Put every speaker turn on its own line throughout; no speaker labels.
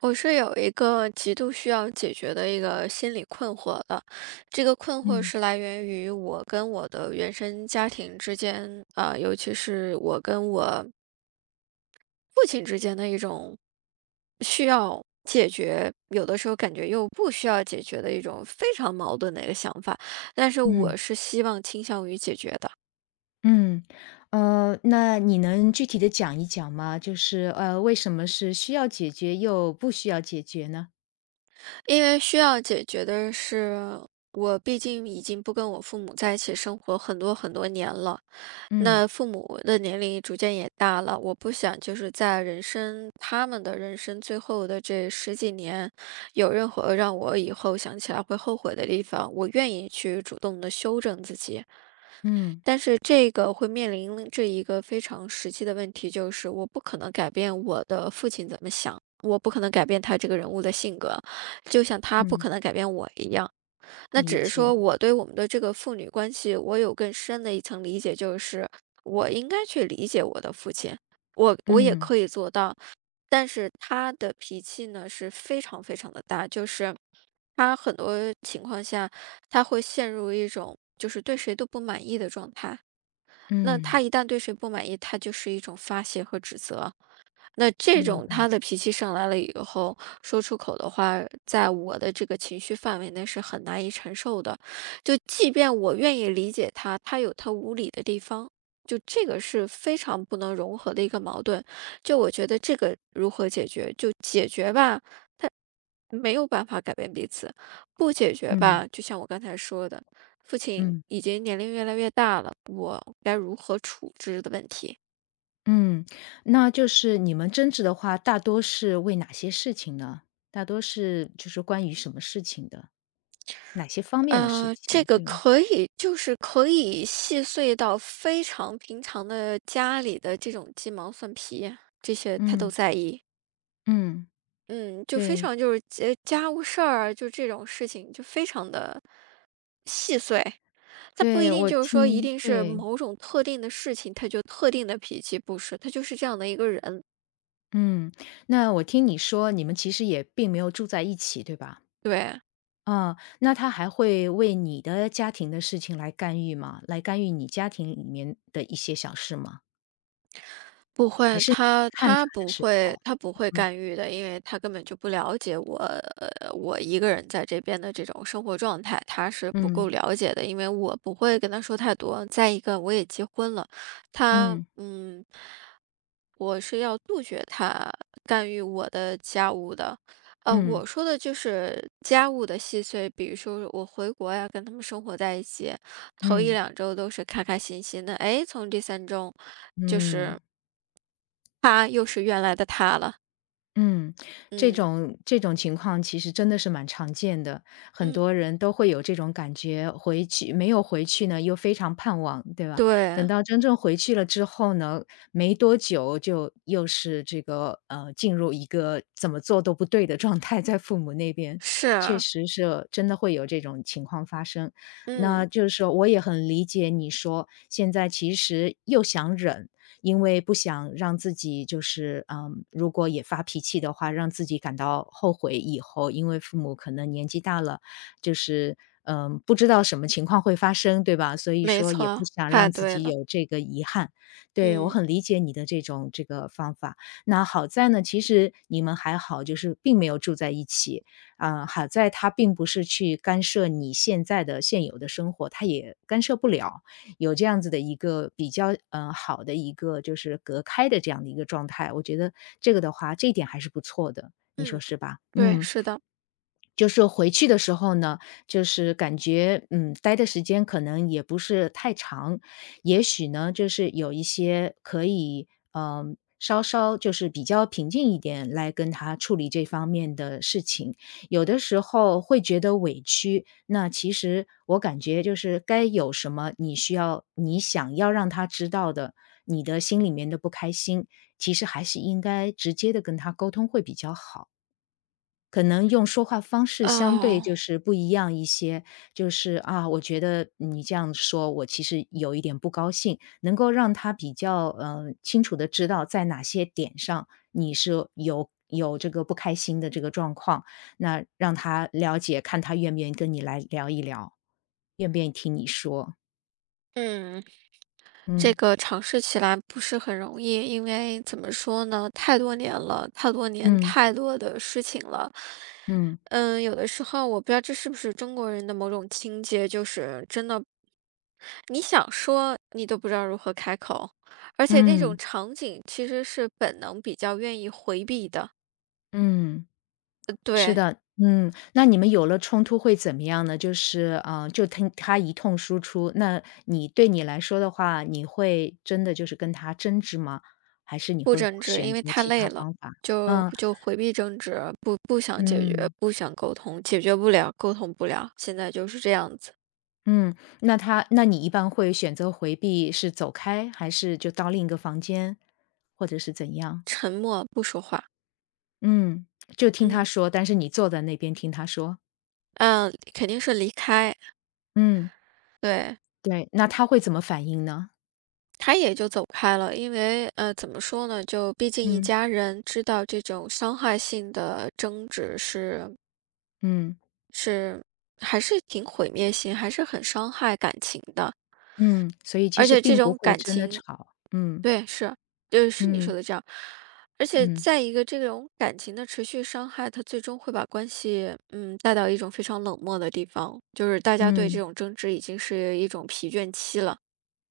我是有一个极度需要解决的一个心理困惑的，这个困惑
嗯
是来源于我跟我的原生家庭之间，啊、尤其是我跟我父亲之间的一种需要解决，有的时候感觉又不需要解决的一种非常矛盾的一个想法。但是
嗯
我是希望倾向于解决的，
嗯，那你能具体的讲一讲吗？就是，为什么是需要解决又不需要解决呢？
因为需要解决的是。我毕竟已经不跟我父母在一起生活很多很多年了，
嗯
那父母的年龄逐渐也大了，我不想就是在人生他们的人生最后的这十几年，有任何让我以后想起来会后悔的地方，我愿意去主动的修正自己。
嗯
但是这个会面临这一个非常实际的问题，就是我不可能改变我的父亲怎么想，我不可能改变他这个人物的性格，就像他不
嗯，
可能改变我一样。那只
理
是
解，
说我对我们的这个父女关系，我有更深的一层理解，就是我应该去理解我的父亲，我也
嗯
可以做到，但是他的脾气呢是非常非常的大，就是他很多情况下他会陷入一种就是对谁都不满意的状态。那
嗯，
他一旦对谁不满意，他就是一种发泄和指责。那这
明
种
白，
他的脾气上来了以后，说出口的话，在我的这个情绪范围内是很难以承受的。就即便我愿意理解他，他有他无理的地方，就这个是非常不能融合的一个矛盾。就我觉得这个如何解决，就解决吧，他没有办法改变彼此；不解决
嗯
吧，就像我刚才说的，父亲
嗯
已经年龄越来越大了，我该如何处置的问题。
嗯，那就是你们争执的话，大多是为哪些事情呢？大多是就是关于什么事情的？哪些方面的事
这
情？
个
对，
可以就是可以细碎到非常平常的家里的这种鸡毛蒜皮，这些他都
嗯
在意。
嗯，
嗯，就非
对
常就是家务事儿啊，就这种事情就非常的细碎。他不一
对，
定
我
就是说一
听
定是
对。
某种特定的事情，他就特定的脾气，不是，他就是这样的一个人。
嗯，那我听你说你们其实也并没有住在一起，对吧？
对，
啊，那他还会为你的家庭的事情来干预吗？来干预你家庭里面的一些小事吗？
不
还
会，
是你
他
看他
他
的
不
时候？
会，他不会
嗯
干预的，因为他根本就不了解我，我一个人在这边的这种生活状态，他是不
嗯
够了解的，因为我不会跟他说太多。再一个，我也结婚了，他，
嗯
嗯，我是要杜绝他干预我的家务的。
嗯嗯
我说的就是家务的细碎，比如说我回国呀，跟他们生活在一起，头一
嗯。
两周都是开开心心的，哎，从第三周就是。
嗯
他又是原来的他了。
嗯，这
嗯
种情况其实真的是蛮常见的，很多
嗯，
人都会有这种感觉，回去没有回去呢，又非常盼望，对吧？等
对，
到真正回去了之后呢，没多久就又是进入一个怎么做都不对的状态，在父母那边，确
是，
实是真的会有这种情况发生。
嗯，
那就是说，我也很理解你说，现在其实又想忍。因为不想让自己就是，嗯，如果也发脾气的话，让自己感到后悔以后，因为父母可能年纪大了，就是，嗯，不知道什么情况会发生，对吧？所以
没
说也不
错，
想
太
让自
对
己
了，
有这个遗憾。对，我
嗯
很理解你的这种这个方法。那好在呢，其实你们还好，就是并没有住在一起。啊、好在他并不是去干涉你现在的现有的生活，他也干涉不了。有这样子的一个比较，嗯，好的一个就是隔开的这样的一个状态，我觉得这个的话，这一点还是不错的，你说
嗯，
是吧？
对，
嗯。
是的，
就是回去的时候呢，就是感觉，嗯，待的时间可能也不是太长，也许呢，就是有一些可以，嗯，稍稍就是比较平静一点来跟他处理这方面的事情。有的时候会觉得委屈，那其实我感觉就是该有什么你想要让他知道的，你的心里面的不开心，其实还是应该直接的跟他沟通会比较好。可能用说话方式相对
哦，
就是不一样一些，就是啊，我觉得你这样说，我其实有一点不高兴，能够让他比较嗯清楚的知道在哪些点上你是有这个不开心的这个状况，那让他了解，看他愿不愿意跟你来聊一聊，愿不愿意听你说，
嗯。这个尝试起来不是很容易，因为怎么说呢，太多年了，太多年，
嗯
太多的事情了。
嗯嗯
嗯，有的时候我不知道这是不是中国人的某种情结，就是真的，你想说你都不知道如何开口，而且那
嗯
种
嗯。
场景其实是本能比较愿意回避的。
嗯是
对，
的，嗯，那你们有了冲突会怎么样呢？就是，嗯，就听他一通输出，那你来说的话，你会真的就是跟他争执吗？还是你
不
会
争执，
选
因为
择
太
其
累
他
了，
方法？
就
嗯
就回避争执，不想解决，
嗯
不想沟通，解决不了，沟通不了，现在就是这样子。
嗯，那你一般会选择回避，是走开，还是就到另一个房间，或者是怎样？
沉默不说话，
嗯，就听他
嗯，
说，但是你坐在那边听他说。
嗯，肯定是离开，
嗯，
对，
对，那他会怎么反应呢？
他也就走开了。因为，怎么说呢，就毕竟一
嗯
家人知道这种伤害性的争执是
嗯。
是还是挺毁灭性，还是很伤害感情的。
嗯，所以其
而
实
且这
并不
种
会
感
真的
情
吵，嗯，
对，是，对，是你说
嗯，
的这样。而且
嗯，
再一个，这种感情的持续伤害，它最终会把关系，嗯，带到一种非常冷漠的地方，就是大家对这
嗯，
种争执已经是一种疲倦期了，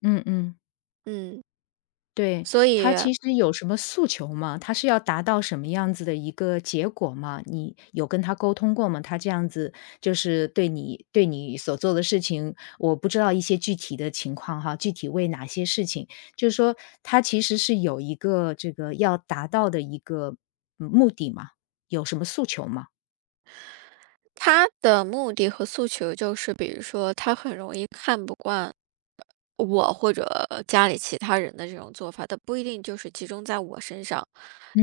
嗯嗯，
嗯，
对，
所
他
以
其实有什么诉求吗？他是要达到什么样子的一个结果吗？你有跟他沟通过吗？他这样子就是对你所做的事情，我不知道一些具体的情况哈，具体为哪些事情，就是说他其实是有一个这个要达到的一个嗯目的嘛？有什么诉求吗？
他的目的和诉求就是，比如说他很容易看不惯我或者家里其他人的这种做法，他不一定就是集中在我身上，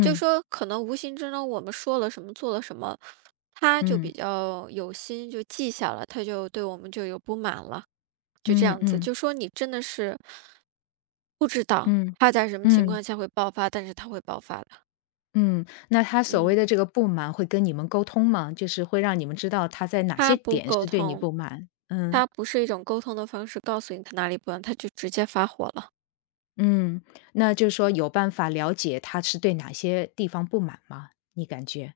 就说可能无形之中我们说了什么，做了什么，他就
嗯
比较有心，就记下了，他就对我们就有不满了，就这
嗯
样子。
嗯。
就说你真的是
嗯，
他在什么情
嗯，
况下会爆发，但是他会爆发的，
嗯，那他所谓
嗯，
的这个不满会跟你们沟通吗？就是会让你们知道他在哪些
他不
点
沟
是对你
通，
不满？嗯，
他不是一种沟通的方式，告诉你他哪里不满，他就直接发火了。
嗯，那就是说有办法了解他是对哪些地方不满吗？你感觉？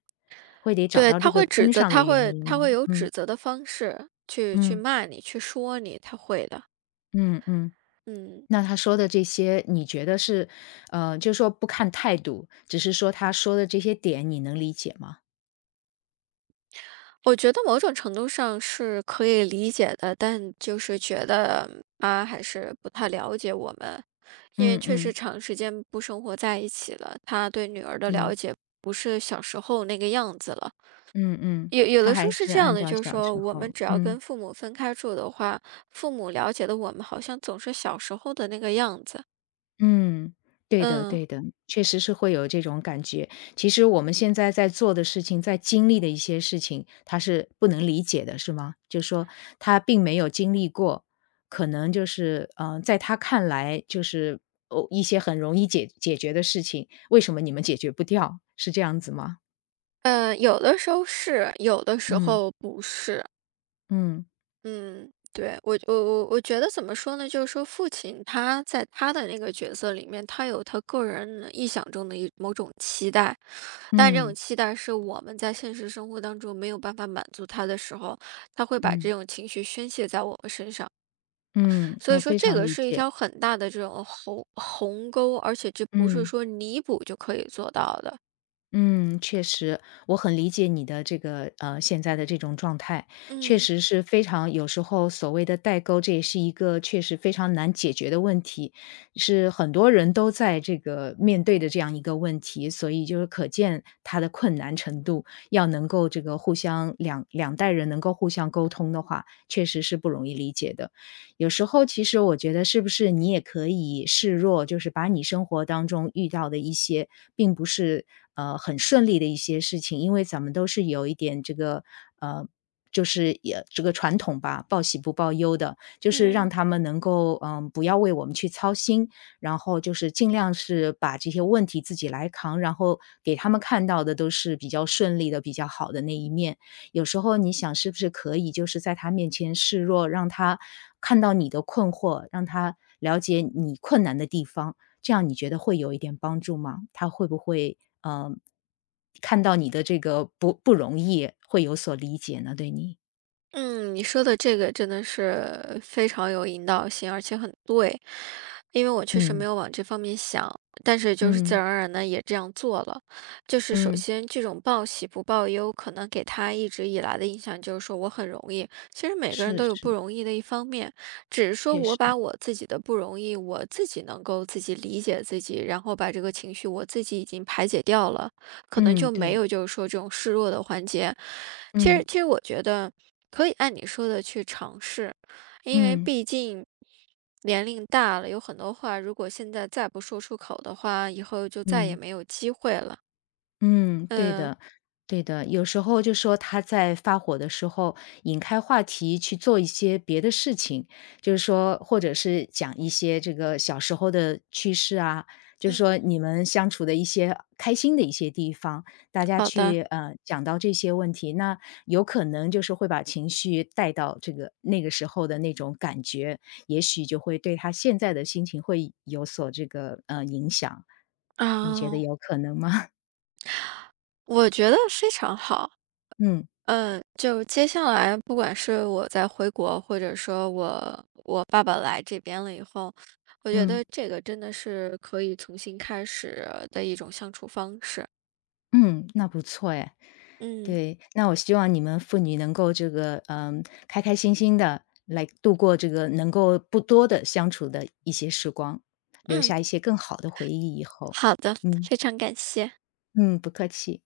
会得找
对，
到这
他
个
会指
根
责，
上的
他
原
会他
因。
会有
嗯，
指责的方式去
嗯，
骂你，去说你，他会的，
嗯，嗯。
嗯。
那他说的这些，你觉得是，就是说不看态度，只是说他说的这些点，你能理解吗？
我觉得某种程度上是可以理解的，但就是觉得妈还是不太了解我们，因为
嗯
确实
嗯
长时间不生活在一起了，她对女儿的
嗯。
了解不是小时候那个样子了。
嗯嗯，
有有
他
的时
还
候是
是
这样
按
的，
照
就是
小
说
时
我们
候，
只要
嗯
跟父母分开住的话，父母了解的我们好像总是小时候的那个样子。
嗯，对的
嗯，
对的，确实是会有这种感觉。其实我们现在在做的事情，在经历的一些事情，他是不能理解的，是吗？就是说他并没有经历过，可能就是，在他看来就是哦，一些很容易解决的事情，为什么你们解决不掉？是这样子吗？
嗯，有的时候是，有的时
嗯
候不是。
嗯
嗯，对，我觉得怎么说呢？就是说，父亲他在他的那个角色里面，他有他个人臆想中的一某种期待，但这种
嗯
期待是我们在现实生活当中没有办法满足他的时候，他会把这
嗯
种情绪宣泄在我们身上。
嗯，
所
我
以说，
非
这
常
个
理
是一
解，
条很大的这种鸿沟，而且这不是
嗯。
说弥补就可以做到的。
嗯，确实，我很理解你的这个现在的这种状态，确
嗯。
实是非常有时候所谓的代沟，这也是一个确实非常难解决的问题，是很多人都在这个面对的这样一个问题，所以就是可见它的困难程度，要能够这个互相两代人能够互相沟通的话，确实是不容易理解的。有时候其实我觉得是不是你也可以示弱，就是把你生活当中遇到的一些并不是很顺利的一些事情，因为咱们都是有一点这个呃。就是也这个传统吧，报喜不报忧的，就是让
嗯，
他们能够嗯不要为我们去操心，然后就是尽量是把这些问题自己来扛，然后给他们看到的都是比较顺利的、比较好的那一面。有时候你想是不是可以就是在他面前示弱，让他看到你的困惑，让他了解你困难的地方，这样你觉得会有一点帮助吗？他会不会，看到你的这个不容易，会有所理解呢？对你？
嗯，你说的这个真的是非常有引导性，而且很对，因为我确实没
嗯，
有往这方面想，但是就是自
嗯，
然而然的也这样做了。就是首
嗯，
先这种报喜不报忧，可能给他一直以来的印象就是说我很容易，其实每个人
是
都有不
是，
容易的一方面，只是说
确
我
实，
把我自己的不容易，我自己能够自己理解自己，然后把这个情绪我自己已经排解掉了，可能
嗯，
就没
对，
有就是说这种示弱的环节。其
嗯，
实，其实我觉得。可以按你说的去尝试，因为
嗯，
毕竟年龄大了，有很多话如果现在再不说出口的话，以后就再也
嗯。
没有机会了。
嗯，对
嗯，
的，对的。有时候就说他在发火的时候，引开话题去做一些别的事情，就是说，或者是讲一些这个小时候的趣事啊，就是
嗯，
说你们相处的一些开心的一些地方，大家
好的，
去讲到这些问题，那有可能就是会把情绪带到这个那个时候的那种感觉，也许就会对他现在的心情会有所这个影响。你觉得
啊，
有可能吗？
我觉得非常好。
嗯。
嗯，就接下来，不管是我在回国，或者说我爸爸来这边了以后，我觉
嗯，
得这个真的是可以重新开始的一种相处方式。
嗯，那不错哎。
嗯
对，那我希望你们妇女能够这个，嗯，开开心心的来度过这个能够不多的相处的一些时光，留
嗯，
下一些更好的回忆以后。
好的，
嗯，
非常感谢。
嗯，不客气。